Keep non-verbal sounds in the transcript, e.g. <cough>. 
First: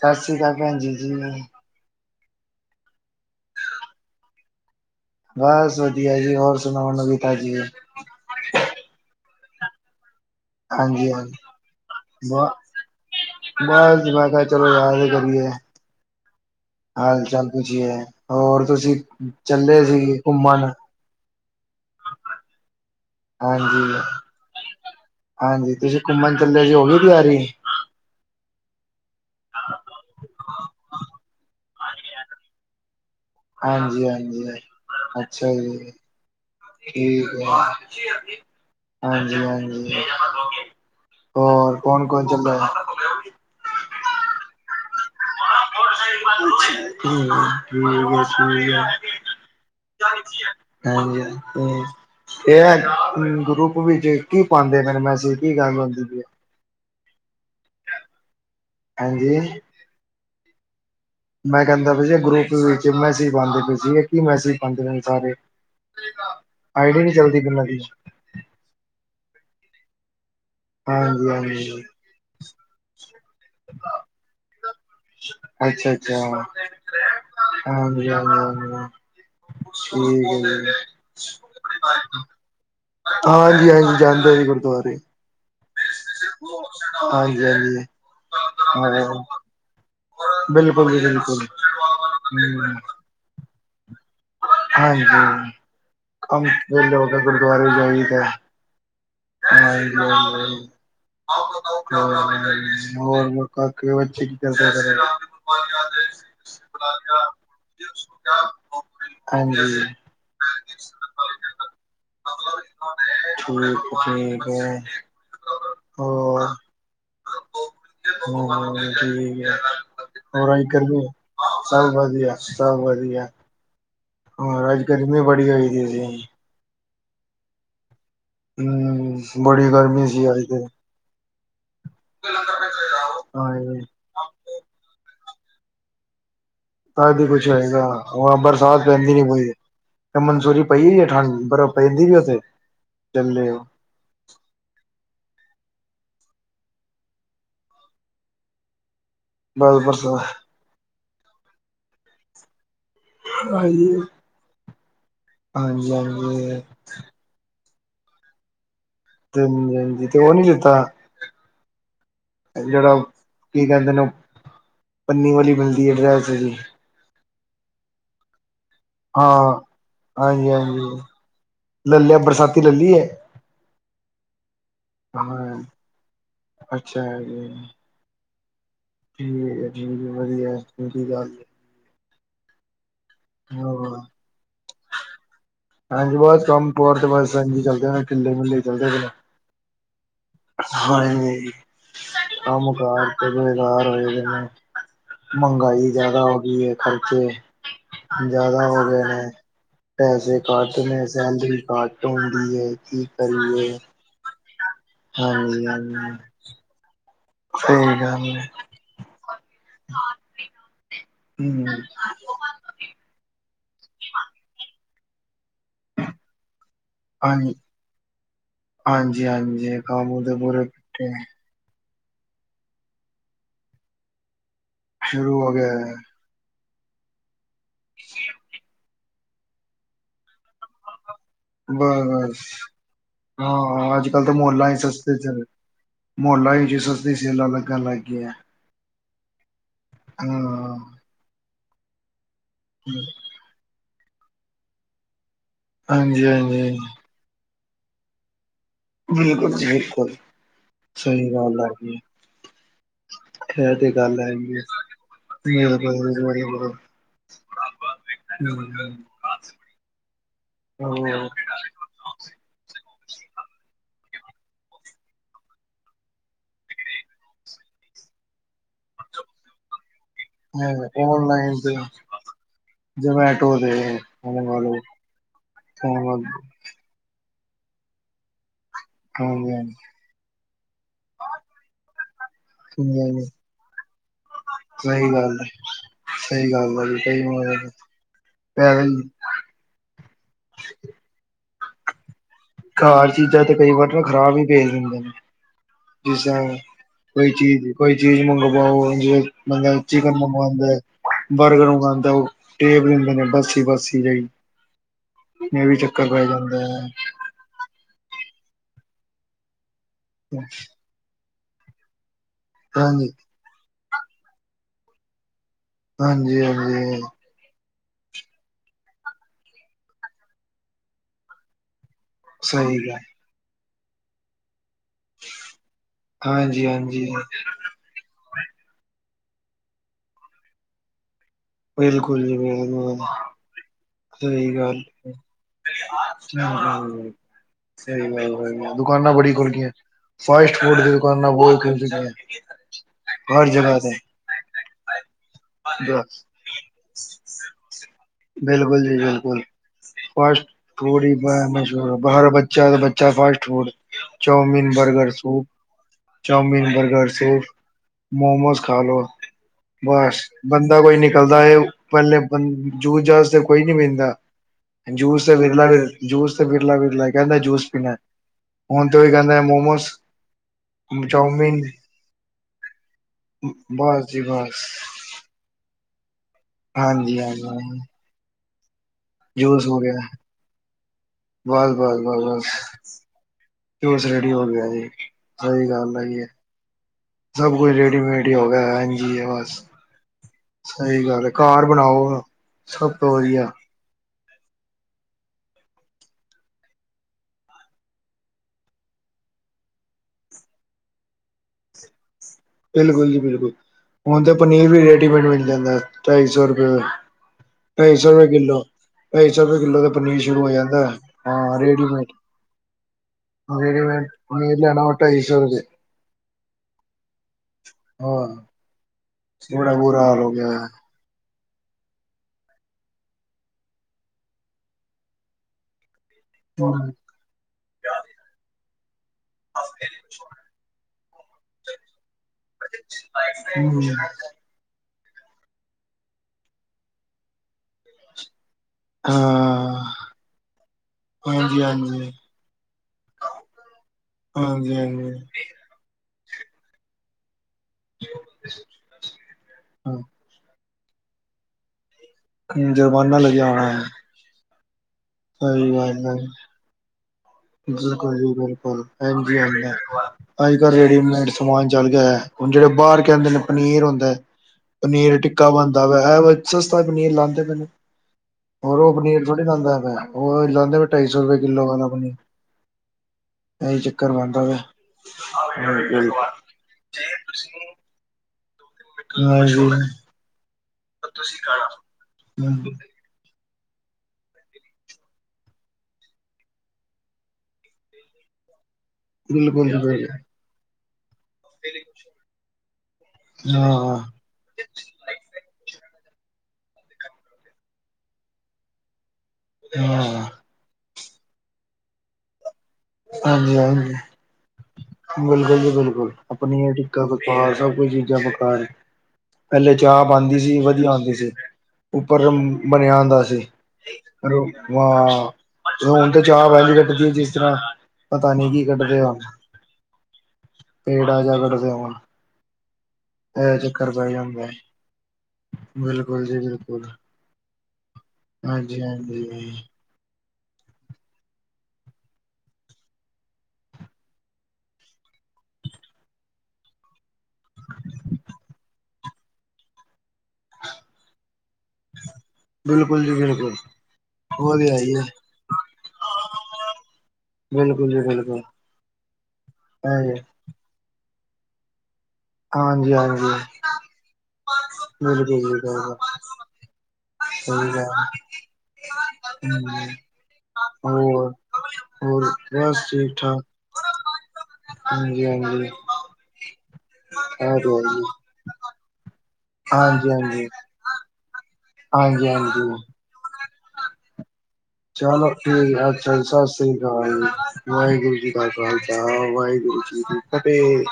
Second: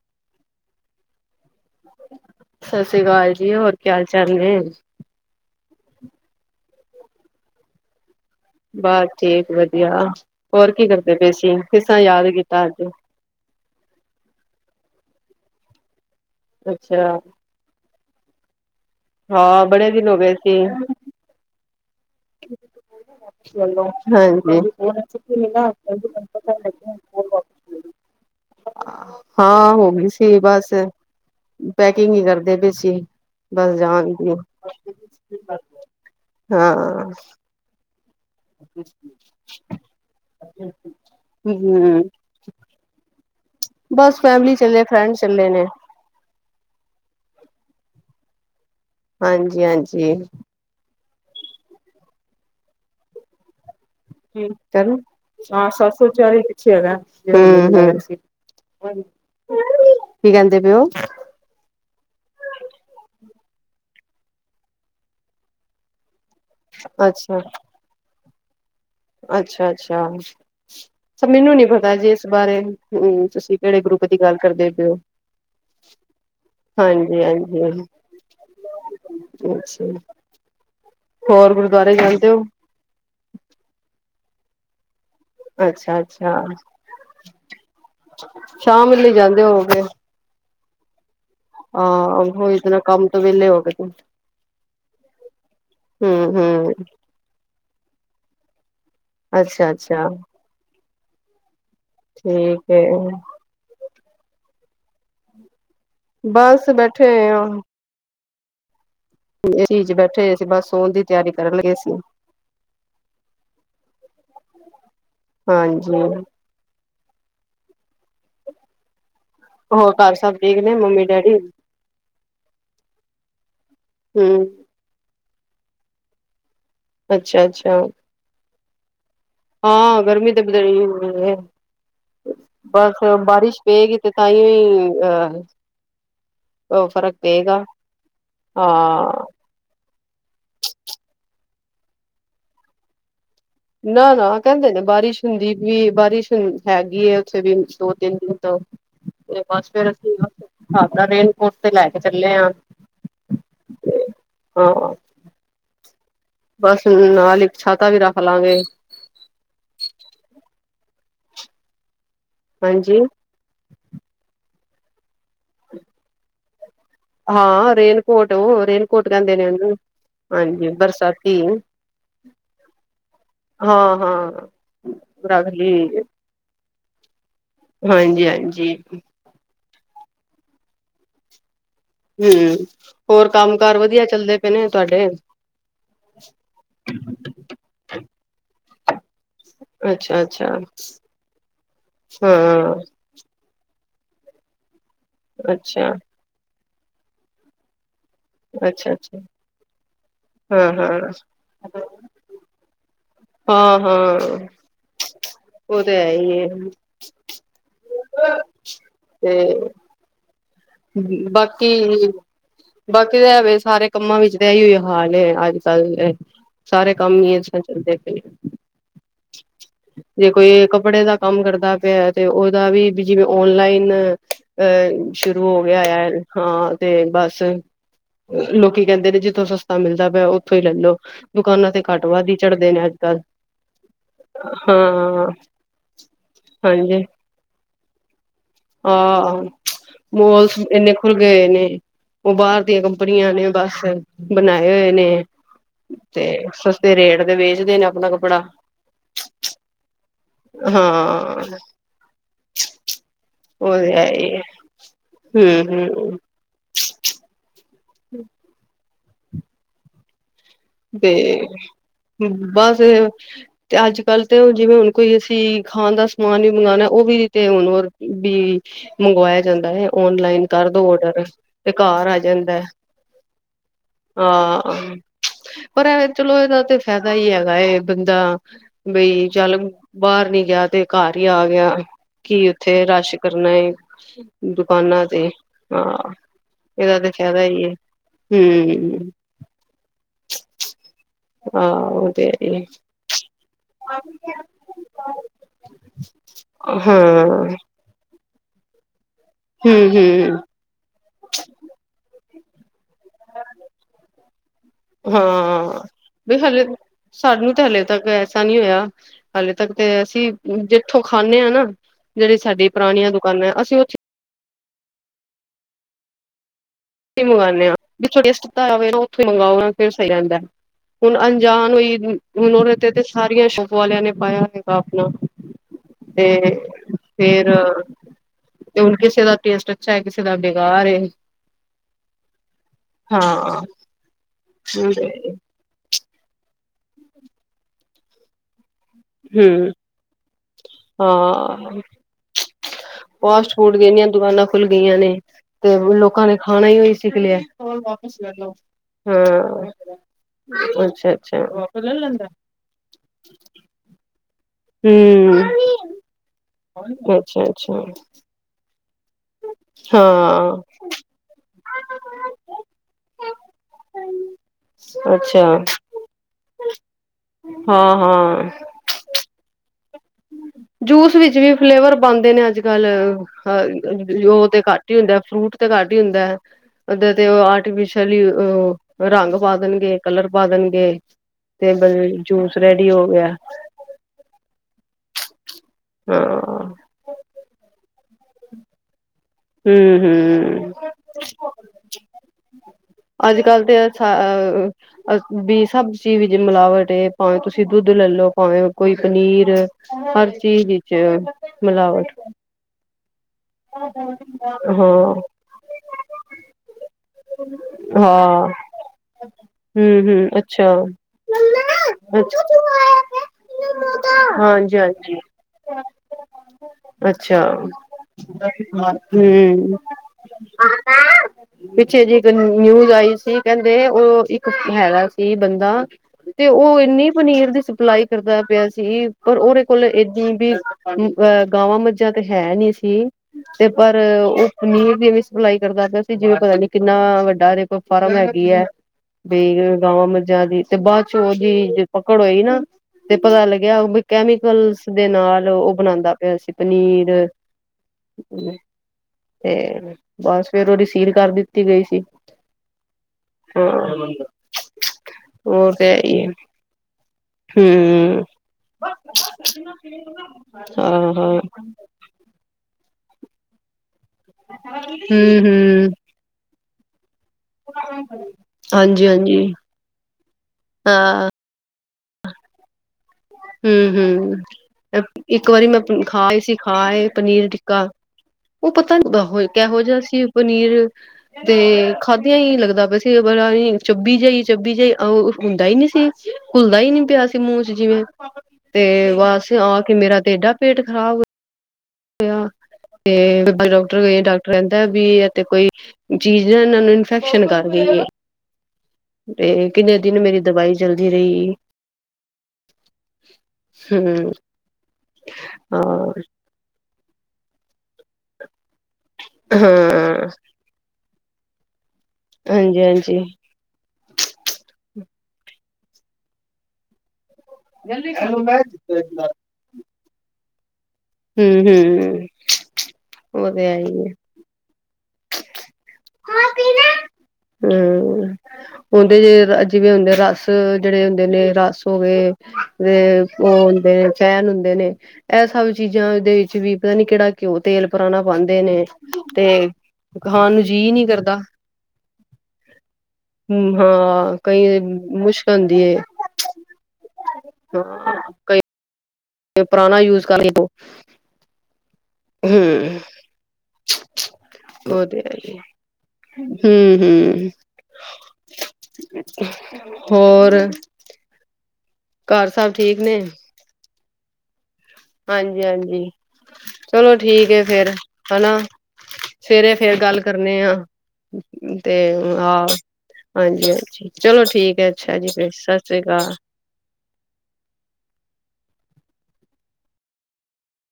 ਸਤਿ ਸ੍ਰੀ ਅਕਾਲ ਭੈਣਜੀ ਜੀ ਸਤਿ ਸ੍ਰੀ ਅਕਾਲ ਜੀ, ਹੋਰ ਕਿਆ ਹਾਲ ਚਾਲ ਨੇ ਬਸ ਵਧੀਆ ਜੀ ਹੋਰ ਸੁਣਾਓ ਨਵੀਂ ਤਾਜ਼ੀ ਬਸ ਠੀਕ ਵਧੀਆ ਹੋਰ ਕੀ ਹਾਂਜੀ ਕਰਦੇ ਪਏ ਹਾਂਜੀ ਸੀਂ, ਕਿਸ ਤਰਾ ਯਾਦ ਬ ਕੀਤਾ ਅੱਜ ਬਸ ਮੈਂ ਕਿਹਾ ਚਲੋ ਯਾਦ ਹੀ ਕਰੀਏ ਅੱਛਾ ਹਾਲ ਚਾਲ ਪੁੱਛੀਏ, ਹੋਰ ਤੁਸੀਂ ਹਾਂ ਚੱਲੇ ਬੜੇ ਦਿਨ ਹੋ ਸੀ ਗਏ ਘੁੰਮਣ <inaudible> ਹਾਂਜੀ- ਹਾਂਜੀ ਹਾਂਜੀ ਤੁਸੀਂ ਘੁੰਮਣ ਚਲੇ ਸੀ ਹੋ ਗਈ ਤਿਆਰੀ <inaudible> ਹਾਂ ਹੋ ਗਈ ਸੀ ਬਸ, ਪੈਕਿੰਗ ਹੀ ਕਰਦੇ ਪਏ ਸੀ ਬਸ ਹਾਂਜੀ- ਜਾਣਦੀ ਹਾਂਜੀ, ਅੱਛਾ ਜੀ, ਹਾਂ ਠੀਕ ਐ ਹਾਂਜੀ- ਹਾਂਜੀ ਹੋਰ ਹਮ ਕੌਣ- ਕੌਣ ਚਲਿਆ। ਬਸ ਫੈਮਲੀ ਚੱਲੇ, ਫਰੈਂਡ ਚੱਲੇ ਨੇ <unintelligible> ਹਾਂਜੀ- ਹਾਂਜੀ ਹਾਂਜੀ- ਹਾਂਜੀ ਇਹ ਹੈਗਾ ਗਰੁੱਪ ਵਿੱਚ ਕੀ ਹਮ ਪਾਉਂਦੇ ਚਾਰੂ ਮੈਨੂੰ ਮੈਸੇਜ ਕੀ ਹਾ ਗੱਲ ਸਤ ਹੁੰਦੀ ਸੋ ਪਈ ਹੈ। ਚਾਲੀ <unintelligible> ਹਾਂਜੀ ਕੀ ਕਹਿੰਦੇ ਪਓ ਮੈਂ ਕਹਿੰਦਾ ਪਿਆ ਸੀ ਗਰੁੱਪ ਵਿੱਚ ਮੈਸੇਜ ਪਾਉਂਦੇ ਪਯੇ ਸੀਗੇ ਕੀ ਮੈਸੇਜ ਪਾਉਂਦੇ ਪਯੇ ਸਾਰੇ ਆਈ ਡੀ ਨਈ ਅੱਛਾ ਚਲਦੀ ਓਨਾ ਦੀ ਅੱਛਾ- ਅੱਛਾ ਤੇ ਹਾਂਜੀ ਮੈਨੂੰ ਨੀ ਹਾਂਜੀ ਪਤਾ ਜੀ ਇਸ ਬਾਰੇ, ਹਮ ਤੁਸੀਂ ਕਿਹੜੇ ਗਰੁੱਪ ਦੀ ਗੱਲ ਕਰਦੇ ਪਏ ਓ ਅੱਛਾ- ਅੱਛਾ ਹਾਂਜੀ- ਹਾਂਜੀ ਹਾਜੀ--ਹਾਂਜੀ ਅੱਛਾ ਠੀਕ ਐ ਜੀ ਹੋਰ ਗੁਰਦੁਆਰੇ ਜਾਂਦੇ ਹੋ। ਹਾਂਜੀ- ਹਾਂਜੀ ਜਾਂਦੇ ਜੀ ਗੁਰਦੁਆਰੇ ਅੱਛਾ- ਅੱਛਾ ਹਾਂਜੀ ਹਾਂਜੀ ਸ਼ਾਮ ਲਈ ਹਾਂ ਜਾਂਦੇ ਹੋਗੇ ਬਿਲਕੁਲ ਜੀ, ਬਿਲਕੁਲ ਆਹੋ ਓਹੀ ਹੂੰ ਨਾ ਕੰਮ ਤੋਂ ਵਿਹਲੇੇ ਹੋਕੇ ਤੂੰ ਹਾਂਜੀ ਕੰਮ ਹੂੰ ਤੋਂ ਵਿਹਲੇ ਹੋ ਕੇ ਗੁਰਦੁਆਰੇ ਜਾਈਦਾ। ਅੱਛਾ ਹਾਂਜੀ- ਹਾਂਜੀ ਅੱਛਾ -ਹਾਂਜੀ ਹੋਰ ਠੀਕ ਹੈ। ਸੁਣਾਓ ਜੀ ਹੋਰ ਕਾਕੇ ਦੇ ਬੱਚੇ ਕੀ ਕਰਦੇ ਪਏ ਨੇ ਬਸ ਬੈਠੇ ਹੋਏ ਆ ਜ <unintelligible> ਹਨੇਰੀ 'ਚ ਬੈਠੇ ਹੋਏ ਸੀ ਬਸ ਸੋਨ ਦੀ ਤਿਆਰੀ ਕਰਨ ਲੱਗੇ ਸੀ ਠੀਕ ਠੀਕ ਹਾਂਜੀ। ਹਮ। ਹੋਰ ਘਰ ਸਭ ਠੀਕ ਹੋਈ ਨੇ ਮੰਮੀ ਕਰਮੀ, ਡੈਡੀ ਸਭ ਵਧੀਆ, ਸਭ ਵਧੀਆ। ਹੁੰ। ਹੋਰ ਅੱਜ ਗਰਮੀ ਬੜੀ, ਹੈਗੀ, ਹੈ ਜੀ। ਅੱਛਾ -ਅੱਛਾ ਹੁੰ। ਹਾਂ, ਗਰਮੀ ਤਾਂ ਬਥੇਰੀ ਹੋ ਰਹੀ ਹੈ, ਬਸ ਬਾਰਿਸ਼ ਹਾਂ ਪਏਗੀ। ਤੇ ਤਾਂਹੀ, ਵੀ ਅਹ। ਤਾਂ ਫ਼ਰਕ ਵੀ ਕੁਛ ਪਏਗਾ ਹੋਏਗਾ, ਹਵਾ, ਬਰਸਾਤ, ਪੈਂਦੀ ਨੀ ਹਾਂ ਕੋਈ। ਤੇ ਮਨਜੂਰੀ ਪਈ ਹੈ, ਠੰਡ, ਬਰਫ਼ ਪੈਂਦੀ ਵੀ, ਉੱਥੇ ਚੱਲੇ ਹੋ। ਨਾ-ਨਾ ਕਹਿੰਦੇ ਨੇ, ਬਾਰਿਸ਼ ਹੁੰਦੀ ਵੀ, ਬਾਰਿਸ਼ ਹ, ਹੈਗੀ ਐ, ਉੱਥੇ ਵੀ ਦੋ ਤਿੰਨ-ਦਿਨ ਤੋਂ ਤੇ ਬਸ ਫਿਰ, ਅਸੀਂ ਰੇਨ ਕੋਟ ਤੇ ਲੈ ਕੇ ਚੱਲੇ ਆਂ। ਹਾਂਜੀ। ਹਾਂ। ਹਾਂਜੀ ਹਾਂ। ਬਸ, ਹੁਨ ਨਾਲ ਇੱਕ ਛਤਾ ਵੀ ਰੱਖ ਲਾਂਗੇ। ਤਿੰਨ ਦਿਨ ਤੇ ਉਹ ਨੀ ਦਿੱਤਾ ਜਿਹੜਾ। ਹਾਂਜੀ ਕੀ, ਕਹਿੰਦੇ ਨੇ, ਪੰਨੀ ਵਾਲੀ ਮਿਲਦੀ ਹੈ ਡਰੈਸ ਜੀ। ਹਾਂ, ਰੇਨਕੋਟ, ਉਹ ਰੇਨ। ਕੋਟ ਕੈਂਦੇ ਹਾਂ ਨੇ, ਉਹਨੂੰ ਹਾਂਜੀ ਬਰਸਾਤੀ। ਲੈ ਲਿਆ ਬਰਸਾਤੀ ਲੈ ਲਈ ਹੈ ਹਾਂ, ਹਾਂ, ਹਾਂ ਰਗਲੀ। ਅੱਛਾ, ਹੈ, ਜੀ। ਹਾਂਜੀ -ਹਾਂਜੀ। ਜਿਵੇਂ ਜਿਵੇਂ, ਵਧੀਆ ਚੰਗੀ ਗੱਲ। ਹੁੰ, ਹੋਰ ਕੰਮ ਕਾਰ, ਹਾਂ ਵਧੀਆ ਚੱਲਦੇ ਪਏ ਨੇ ਤੁਹਾਡੇ। ਹਾਂਜੀ, ਬਹੁਤ ਕੰਮ ਪਰ ਤੇ, ਬਸ ਹਾਂਜੀ ਚੱਲਦੇ, ਕਿੱਲੇ ਮੁਲੇ ਚੱਲਦੇ। ਅੱਛਾ ਅੱਛਾ ਹਾਏ, ਹਾਂ ਕੰਮਕਾਰ। ਬਰੁਜ਼ਗਾਰ ਹੋਏ ਨੇ, ਮਹਿੰਗਾਈ ਅੱਛਾ ਜ਼ਿਆਦਾ ਹੋ ਗਈ ਹੈ, ਖਰਚੇ ਜ਼ਿਆਦਾ ਹੋ ਅੱਛਾ ਗਏ ਅੱਛਾ ਨੇ, ਪੈਸੇ ਹਾਂ ਕਟ ਨੇ, ਹਾਂ ਸੈਲਰੀ ਕਟ ਟੁੰਡੀ ਹੈ, ਕੀ। ਕਰੀਏ ਹਾਂ-ਹਾਂ, ਹਾਂਜੀ ਉਹ ਤਾਂ ਹੈ ਹਾਂਜੀ ਹੀ ਹੈ। ਸਹੀ ਗੱਲ ਏ। ਤੇ ਹਮ ਬਾਕੀ-ਬਾਕੀ ਤਾਂ ਹੈਵੇ ਸਾਰੇ ਕੰਮਾਂ ਵਿੱਚ ਤਾਂ ਇਹੀ ਹਈ ਆ। ਹਾਲੇ, ਅੱਜ ਕੱਲ ਸਾਰੇ ਕੰਮ ਹੀ ਹਾਂਜੀ ਚੱਲਦੇ। ਹਾਂਜੀ- ਹਾਂਜੀ। ਕੰਮ ਜੇ ਤੇ ਪੂਰੇ ਕੋਈ ਕੱਪੜੇ ਪਿੱਟੇ ਦਾ ਕੰਮ ਕਰਦਾ ਪਿਆ, ਤੇ ਉਹਦਾ ਵੀ, ਜਿਵੇਂ ਓਨਲਾਈਨ ਅ ਸ਼ੁਰੂ ਹੋ ਗਿਆ ਆ, ਹਾਂ ਤੇ ਬਸ ਲੋਕੀ ਕਹਿੰਦੇ ਨੇ, ਜਿੱਥੋਂ ਸਸਤਾ ਮਿਲਦਾ ਪਿਆ, ਉੱਥੋਂ ਹੀ ਲੈ ਲਓ, ਦੁਕਾਨਾਂ ਤੇ ਘੱਟ ਵੱਧ ਹੀ ਬਸ ਚੜ੍ਹਦੇ ਨੇ, ਅੱਜ ਕੱਲ੍ਹ ਹਾਂ, ਆਜ ਚੱਲ ਤਾਂ ਮੁਹੱਲਾ ਹੀ ਸਸਤੇ ਚੱਲ, ਮੁਹੱਲਾ ਹੀ ਚ ਹਾਂਜੀ ਸਸਤੀ ਸੇਲਾ ਲੱਗਣ ਲੱਗ ਗਈ ਐ। ਆਹ, ਮੋਲਸ ਇੰਨੇ ਖੁੱਲ ਗਏ ਨੇ, ਉਹ ਬਾਹਰ ਦੀਆ ਕੰਪਨੀਆਂ ਨੇ, ਬਸ ਬਣਾਏ ਹੋਏ ਨੇ। ਹਾਂਜੀ ਤੇ ਹਾਂਜੀ ਸਸਤੇ ਰੇਟ ਤੇ ਵੇਚਦੇ ਨੇ ਆਪਣਾ ਕੱਪੜਾ ਬਿਲਕੁਲ ਜੀ ਬਿਲਕੁਲ ਸਹੀ ਹਾਂ ਗਾਲ ਆਖੀ ਹੈ ਫਿਰ ਤੇ ਗੱਲ ਹੈ ਹਮ ਹਮ <inaudible> ਹੂ ਹਾਂ <inaudible> ਤੇ ਬਸ ਤੇ ਅੱਜ ਕੱਲ ਤੇ ਜਿਵੇਂ ਹੁਣ ਕੋਈ ਅਸੀਂ ਖਾਣ ਦਾ ਸਮਾਨ ਵੀ ਮੰਗਵਾਉਣਾ ਉਹ ਵੀ ਤੇ ਹੁਣ ਵੀ ਮੰਗਵਾਇਆ ਜਾਂਦਾ ਹੈ, ਓਨਲਾਈਨ ਕਰਦੋ ਔਡਰ ਤੇ ਘਰ ਆ ਜਾਂਦਾ ਹੈ ਜੋਮੈਟੋ ਦੇ ਮੰਗਵਾਲੋ ਪਰ ਐਵੇਂ ਚਲੋ ਇਹਦਾ ਤੇ ਫਾਇਦਾ ਹੀ ਹੈਗਾ ਬੰਦਾ ਬਈ ਚੱਲ ਹੈ ਬਾਹਰ ਨੀ ਗਿਆ ਤੇ ਘਰ ਹੀ ਆ ਗਿਆ, ਕੀ ਉੱਥੇ ਰਸ਼ ਕਰਨਾ ਐ ਦੁਕਾਨਾਂ ਤੇ, ਹਾਂ ਸਹੀ ਗੱਲ ਹੈ ਇਹਦਾ ਜੀ ਤੇ ਕਈ ਫਾਇਦਾ ਹੀ ਹੈ ਹੂ ਪੈਦਲ ਹਾਂ ਉਹ ਤੇ ਹੈ ਹੀ ਏ ਘਰ ਚੀਜ਼ਾਂ ਤੇ ਕਈ ਵਾਰ ਨਾ ਖਰਾਬ ਹੀ ਭੇਜ ਦਿੰਦੇ ਨੇ ਜਿਸ ਤਰਹ ਹਾਂ ਕੋਈ ਚੀਜ਼ ਕੋਈ ਚੀਜ਼ ਮੰਗਵਾਓ ਜੀਵੇਂ ਮ ਚਿਕਨ ਹੂੰ-ਹੂੰ ਮੰਗਵਾਉਂਦਾ ਬਰਗਰ ਉਗਾਉਂਦਾ ਉਹ ਟੇਪ ਲਿੰਦੇ ਨੇ ਬਾਸੀ ਬਾਸੀ ਜਈ ਇਹ ਵੀ ਹਾਂ ਚੱਕਰ ਪੈ ਵੀ ਜਾਂਦਾ ਹਲੇ ਹੈ ਸਾਨੂੰ ਤੇ ਹਾਲੇੇ ਤੱਕ ਐਸਾ ਨਹੀਂ ਹੋਇਆ, ਹਾਲੇ ਤੱਕ ਤੇ ਅਸੀਂ ਜਿੱਥੋਂ ਖਾਂਦੇ ਹਾਂ ਨਾ ਜਿਹੜੀ ਸਾਡੀ ਹਾਂਜੀ ਪੁਰਾਣੀਆਂ ਦੁਕਾਨਾਂ, ਅਸੀਂ ਉਹ ਹਾਂਜੀ ਹਾਂਜੀ ਮੰਗਵਾਉਂਦੇ ਹਾਂ, ਜਿਥੋਂ ਟੇਸਟ ਕੀਤਾ ਹੋਵੇ ਨਾ ਉੱਥੇ ਈ ਮੰਗਵਾਓ ਫ਼ਿਰ ਸਹੀ ਰਹਿੰਦਾ ਹੈ ਹੁਣ ਅਣਜਾਨ ਵੀ ਹੁਣ ਸਹੀ ਔਦੇ ਗੱਲ ਤੇ ਸਾਰੀਆਂ ਸ਼ਕ ਵਾਲਿਆਂ ਨੇ ਪਾਇਆ ਆਪਣਾ ਤੇ ਹਾਂਜੀ-ਹਾਂਜੀ, ਫੇਰ ਤੇ ਹੁਣ ਕਿਸੇ ਦਾ ਟੇਸਟ ਅੱਛਾ ਹੈ, ਕਿਸੇ ਦਾ ਬੇਕਾਰ ਐ ਬਿਲਕੁਲ ਜੀ ਬਿਲਕੁਲ ਹਾਂ ਸਹੀ ਗੱਲ ਸਹੀ ਗੱਲ ਗੱਲ ਦੁਕਾਨਾਂ ਬੜੀ ਖੁੱਲ ਗਈਆਂ, ਹੂੰ ਫਾਸਟ ਫੂਡ ਦੀ ਦੁਕਾਨਾਂ ਬਹੁਤ ਹਾਂ ਖੁੱਲ ਚੁੱਕਿਆਂ ਹੈ ਫਾਸਟ ਫੂਡ ਦੀ ਇਨੀਆਂ ਦੁਕਾਨਾਂ ਖੁੱਲ ਗਈਆਂ ਨੇ, ਤੇ ਲੋਕਾਂ ਨੇ ਖਾਣਾ ਉਈ ਸਿਖ ਲਿਆ ਹਾਂ ਬਿਲਕੁਲ ਜੀ ਬਿਲਕੁਲ ਫਾਸਟ ਫੂਡ ਅੱਛਾ ਹੀ ਬ ਅੱਛਾ ਮਸ਼ਹੂਰ ਹੈ, ਬਾਹਰ ਬੱਚਾ ਬੱਚਾ fast food chowmein burger soup ਹੂੰ ਚਾਊਮੀਨ ਬਰਗਰ ਅੱਛਾ ਸਿਰਫ਼ ਅੱਛਾ ਮੋਮੋਜ਼ ਖਾ ਲੋ ਬਸ ਹਾਂ ਬੰਦਾ ਕੋਈ ਨਿਕਲਦਾ ਹੈ ਪਹਿਲੇ ਬੰ ਜੂਸ ਜਾਸ ਤੇ ਕੋਈ ਨੀ ਪੀਦਾ ਜੂਸ ਤੇ ਅੱਛਾ ਵਿਰਲਾ, ਜੂਸ ਤੇ ਵਿਰਲਾ ਵਿਰਲਾ ਈ ਕਹਿੰਦਾ ਜੂਸ ਹਾਂ ਪੀਣਾ ਹਾਂ ਐ ਹੁਣ ਤੇ ਔਵੀ ਕਹਿੰਦਾ ਐ ਮੋਮੋਸ ਜੂਸ ਵਿੱਚ ਵੀ ਚਾਊਮਿਨ ਫਲੇਵਰ ਪਾਂਦੇ ਨੇ ਅੱਜ ਕੱਲ੍ਹ ਹ ਬਸ ਜੀ ਉਹ ਤੇ ਬਸ ਘੱਟ ਹੀ ਹੁੰਦਾ, ਫਰੂਟ ਤੇ ਘੱਟ ਹੀ ਹੁੰਦਾ ਹੈ, ਅੱਧੇ ਹਾਂਜੀ ਤੇ ਉਹ ਹਾਂਜੀ ਆਰਟੀਫਿਸ਼ਲ ਚੱਲੀ ਔਹ ਰੰਗ ਪਾ ਜੂਸ ਹੋ ਗਿਆ ਦੇਣਗੇ ਕਲਰ ਪਾ ਦੇਣਗੇ, ਤੇ ਬਸ ਬਸ ਬਸ ਬਸ ਜੂਸ ਰੈਡੀ ਹੋ ਗਿਆ ਜੂਸ ਰਡੀ ਹੋ ਗਿਆ ਜੀ, ਸਹੀ ਗੱਲ ਐ ਜੀ ਹਾਂ ਏ ਸਭ ਕੁਝ ਰੇਡੀ ਮੇਡ ਹੀ ਹੋ ਗਯਾ ਐਂਜ ਈ ਹੈ ਬਸ ਹੂੰ ਹੂੰ ਸਹੀ ਗੱਲ ਐ, ਘਾਰ ਬਣਾਓ ਸਭ ਤੋਂ ਵਧੀਆ <unintelligible> ਆ ਵੀ ਸਬ ਚੀਜ਼ ਵੀ ਮਿਲਾਵਟ ਭਾਵੇਂ ਤੁਸੀਂ ਦੁੱਧ ਲੈਲੋ ਭਾਵੇਂ ਕੋਈ ਪਨੀਰ ਹਰ ਚੀਜ਼ ਵਿੱਚ ਮਿਲਾਵਟ ਬਿਲਕੁਲ ਜੀ ਬਿਲਕੁਲ ਹੁਣ ਤਾਂ ਪਨੀਰ ਵੀ ਹਾਂ ਰੈਡੀਮੇਡ ਮਿਲ ਜਾਂਦਾ ਢਾਈ ਸੌ ਰੁਪਏ ਦਾ ਹਾਂ ਢਾਈ ਸੌ ਰੁਪਏ ਕਿੱਲੋ ਦਾ ਹੂੰ ਪਨੀਰ ਹੂੰ ਸ਼ੁਰੂ ਹੋ ਅੱਛਾ ਜਾਂਦਾ ਹਾਂ ਰੇਡੀਮੇਡ ਅੱਛਾ ਰੈਡੀ ਮੈਡ ਪਨੀਰ ਹਾਂਜੀ ਲੈਣਾ ਹੋਏ ਹਾਂਜੀ ਢਾਈ ਸੋ ਰੁਪੈ ਅੱਛਾ ਹੂੰ, <inaudible> ਪਿੱਛੇ ਜ ਇੱਕ ਨਿਊਜ਼ ਆਈ ਸੀ ਕਹਿੰਦੇ ਉਹ ਇੱਕ ਹੈਗਾ ਸੀ ਬੰਦਾ ਤੇ ਉਹ ਇੰਨੀ ਪਨੀਰ ਦੀ ਸਪਲਾਈ ਕਰਦਾ ਪਿਆ ਸੀ ਪਰ ਉਹਦੇ ਕੋਲ ਐ ਇ ਵੀ ਅਹ ਗਾਵਾਂ ਮੱਝਾਂ ਤੇ ਹੈ ਨੀ ਸੀ ਤੇ ਪਰ ਪਨੀਰ ਦੀ ਸਪਲਾਈ ਕਰਦਾ ਜਿਵੇਂ ਪਤਾ ਨੀ ਕਿੰਨਾ ਵੱਡਾ ਇਹਦੇ ਕੋਲ ਫਾਰਮ ਹੈਗੀ ਹੈ। ਬਈ ਗਾਵਾਂ ਮੱਝਾਂ ਦੀ ਤੇ ਬਾਅਦ ਚ ਉਹਦੀ ਜੈ ਪਕੜ ਹੋਈ ਨਾ, ਤੇ ਪਤਾ ਲੱਗਿਆ ਵੀ ਕੈਮੀਕਲਸ ਦੇ ਨਾਲ ਉਹ ਬਣਾਉਂਦਾ ਪਿਆ ਸੀ ਪਨੀਰ ਤੇ ਬਸ ਫੇਰ ਉਹਦੀ ਸੀਲ ਕਰ ਦਿੱਤੀ ਗਈ ਸੀ। ਜੁਰਮਾਨਾ ਲੱਗਿਆ ਹੋਣਾ ਹੈ। ਓਹ ਤੇ ਹੈ ਹੀ ਹੈ ਬਿਲਕੁਲ ਹੂੰ ਜੀ ਬਿਲਕੁਲ ਹਾਜੀ ਅੱਜ ਕੱਲ ਹਾਂ ਰੇਡੀਮੇਡ ਹਾਂ ਸਮਾਨ ਚੱਲ ਗਿਆ ਹੈ। ਹੁਣ ਜਿਹੜੇ ਬਾਹਰ ਕਦੇ ਨੇ ਪਨੀਰ ਹੁੰਦਾ ਹੈ ਪਨੀਰ ਹੂੰ ਟਿੱਕਾ ਬਣਦਾ ਹੂੰ ਵਾ ਹੈ ਬਈ ਸਸਤਾ ਪਨੀਰ ਲਾਦੇ ਪਇ ਨੇ ਔਰ ਉਹ ਹਾਂਜੀ ਪਨੀਰ ਹਾਂਜੀ ਥੋੜੀ ਲਾਦਾ ਮੈ ਉਹ ਲਾਉਦੇ ਢਾਈ ਸੌ ਹਾਂ ਰੁਪਏ ਕਿਲੋ ਵਾਲਾ ਪਨੀਰ ਇਹੀ ਹੂੰ ਚੱਕਰ ਬਣਦਾ ਵਾ ਹੂੰ, ਇੱਕ ਵਾਰੀ ਮੈਂ ਬਿਲਕੁਲ ਖਾ ਸੀ ਖਾ ਆਏ ਪਨੀਰ ਟਿੱਕਾ ਉਹ ਪਤਾ ਨ ਹਾਂਜੀ ਕਿਹੋ ਜਿਹਾ ਸੀ ਪਨੀਰ ਤੇ ਖਾਦਿਆ ਹੀ ਲੱਗਦਾ ਪਿਆ ਸੀ। ਬੜਾ ਚੱਬੀ ਜਿਹੀ ਚੱਬੀ ਜਿਹੀ ਹੁੰਦਾ ਹੀ ਨਹੀਂੀ ਸੀ ਘੁੱਲਦਾ ਹੀ ਨੀ ਪਿਆ ਸੀ ਮੂੰਹ ਚ ਜਿਵੇਂ ਤੇ ਵਸ ਬਿਲਕੁਲ ਜੀ ਆ ਕੇ ਬਿਲਕੁਲ ਮੇਰਾ ਤੇ ਏਡਾ ਪੇਟ ਖ਼ਰਾਬ <unintelligible> ਤਿਆਂ ਤੇ ਮੈ ਹਾਂ ਡਾਕਟਰ ਗਏ ਡਾ ਰਹਿੰਦਾ ਵੀ ਤੇ ਕੋਈ ਚੀਜ਼ ਨਾ ਇਹਨਾਂ ਨੂੰ ਇਨਫੈਕਸ਼ਨ ਕਰ ਗਈ ਹੈ ਤੇ ਕਿੰਨੇ ਦਿਨ ਹਾਂ ਮੇਰੀ ਦਵਾਈ ਚਲਦੀ ਰਹੀ ਹਾਂਜੀ ਹਾਂਜੀ ਹੂੰ ਬਿਲਕੁਲ ਜੀ ਹਾਂ ਬਿਲਕੁਲ, ਪਨੀਰ ਟਿੱਕਾ ਬੇ ਕਾਰ ਸਭ ਕੁਝ ਚੀਜ਼ਾਂ ਬੇਕਾਰ ਪਹਿਲੇ ਚਾਹ ਹਾਂ ਖਾਂਦੀ ਸੀ ਵਧੀਆ ਆਉਂਦੀ ਸੀ ਉੱਪਰ ਹਾਂਜੀ ਬਣਿਆ ਹਾਂਜੀ ਆਦਾ ਸੀ। ਹੁਣ ਤਾਂ ਚਾਹ ਵੈਲੀ ਕੱਢਦੀ ਆ ਜਿਸ ਤਰ੍ਹਾਂ ਪਤਾ ਨੀ ਕੀ ਕੱਢਦੇ ਆ ਪੇੜ ਆ ਜਾ ਹੂੰ ਕੱਢਦੇ ਵਣ ਹੂੰ ਉਹ ਇਹ ਤੇ ਹੈ ਚੱਕਰ ਹੀ ਹੈ ਪਾਈ ਜਾਂਦਾ ਬਿਲਕੁਲ ਜੀ ਬਿਲਕੁਲ, ਹਮ ਹਾਂਜੀ ਉਹਦੇ ਹਾਂਜੀ ਜ ਜਿਵੇਂ ਹੁੰਦੇ ਰਸ ਜਿਹੜੇ ਹੁੰਦੇ ਨੇ ਰਸ ਹੋ ਗਏ ਤੇ ਉਹ ਹੁੰਦੇ ਨੇ ਚੈਨ ਹੁੰਦੇ ਨੇ, ਇਹ ਸਭ ਚੀਜ਼ਾਂ ਦੇ ਵਿੱਚ ਵੀ ਪਤਾ ਨੀ ਕਿਹੜਾ ਘਿਓ ਤੇਲ ਪੁਰਾਣਾ ਪਾਉਂਦੇ ਨੇ ਤੇ, ਖਾਨ ਨੂੰ ਜੀਅ ਨੀ ਕਰਦਾ, ਬਿਲਕੁਲ ਜੀ ਬਿਲਕੁਲ ਹੂੰ ਹਾਂ ਉਹ ਤੇ ਕਈ ਹੈ ਹੀ ਹੈ ਮੁਸ਼ਕ ਆਦੀ ਹੈ। ਬਿਲਕੁਲ ਜੀ ਬਿਲਕੁਲ, ਪੁਰਾਣਾ ਹਾਂਜੀ, ਯੂਜ ਕਰ ਲਈ ਹਾਂਜੀ ਹਾਂਜੀ, ਔ ਤੇ ਬਿਲਕੁਲ ਹੈ ਈਏ ਬਿਲਕੁਲ। ਹਮ ਹਮ, ਸਹੀ ਗੱਲ ਹੂੰ। ਹੋਰ। ਹੋਰ, ਹੋਰ ਘਰ ਸਭ ਬਸ ਠੀਕ ਨੇ? ਠਾਕ। ਹਾਂਜੀ, ਹਾਂਜੀ। ਹਾਂਜੀ-ਹਾਂਜੀ, ਚਲੋ ਇਹ ਤੇ ਠੀਕ ਹੈ ਏ ਫੇਰ ਜੀ, ਹੈਨਾ। ਸਵੇਰੇ ਫੇਰ ਹਾਂਜੀ, ਗੱਲ ਹਾਂਜੀ। ਕਰਨੇ ਆ ਤੇ ਹਾਂਜੀ, ਆ ਹਾਂਜੀ ਹਾਂਜੀ-ਹਾਂਜੀ ਚਲੋ ਠੀਕ। ਹੈ ਅੱਛਾ ਜੀ ਚਲੋ ਫਿਰ ਠੀਕ ਸਤਿ ਸ੍ਰੀ ਅੱਛਾ ਜੀ ਅਕਾਲ। ਸਤ ਸ੍ਰੀ ਸ਼੍ਰੀ ਅਕਾਲ। ਵਾਹਿਗੁਰੂ ਜੀ ਕਾ ਖਾਲਸਾ ਵਾਹਿਗੁਰੂ ਜੀ ਕੀ ਫਤਿਹ।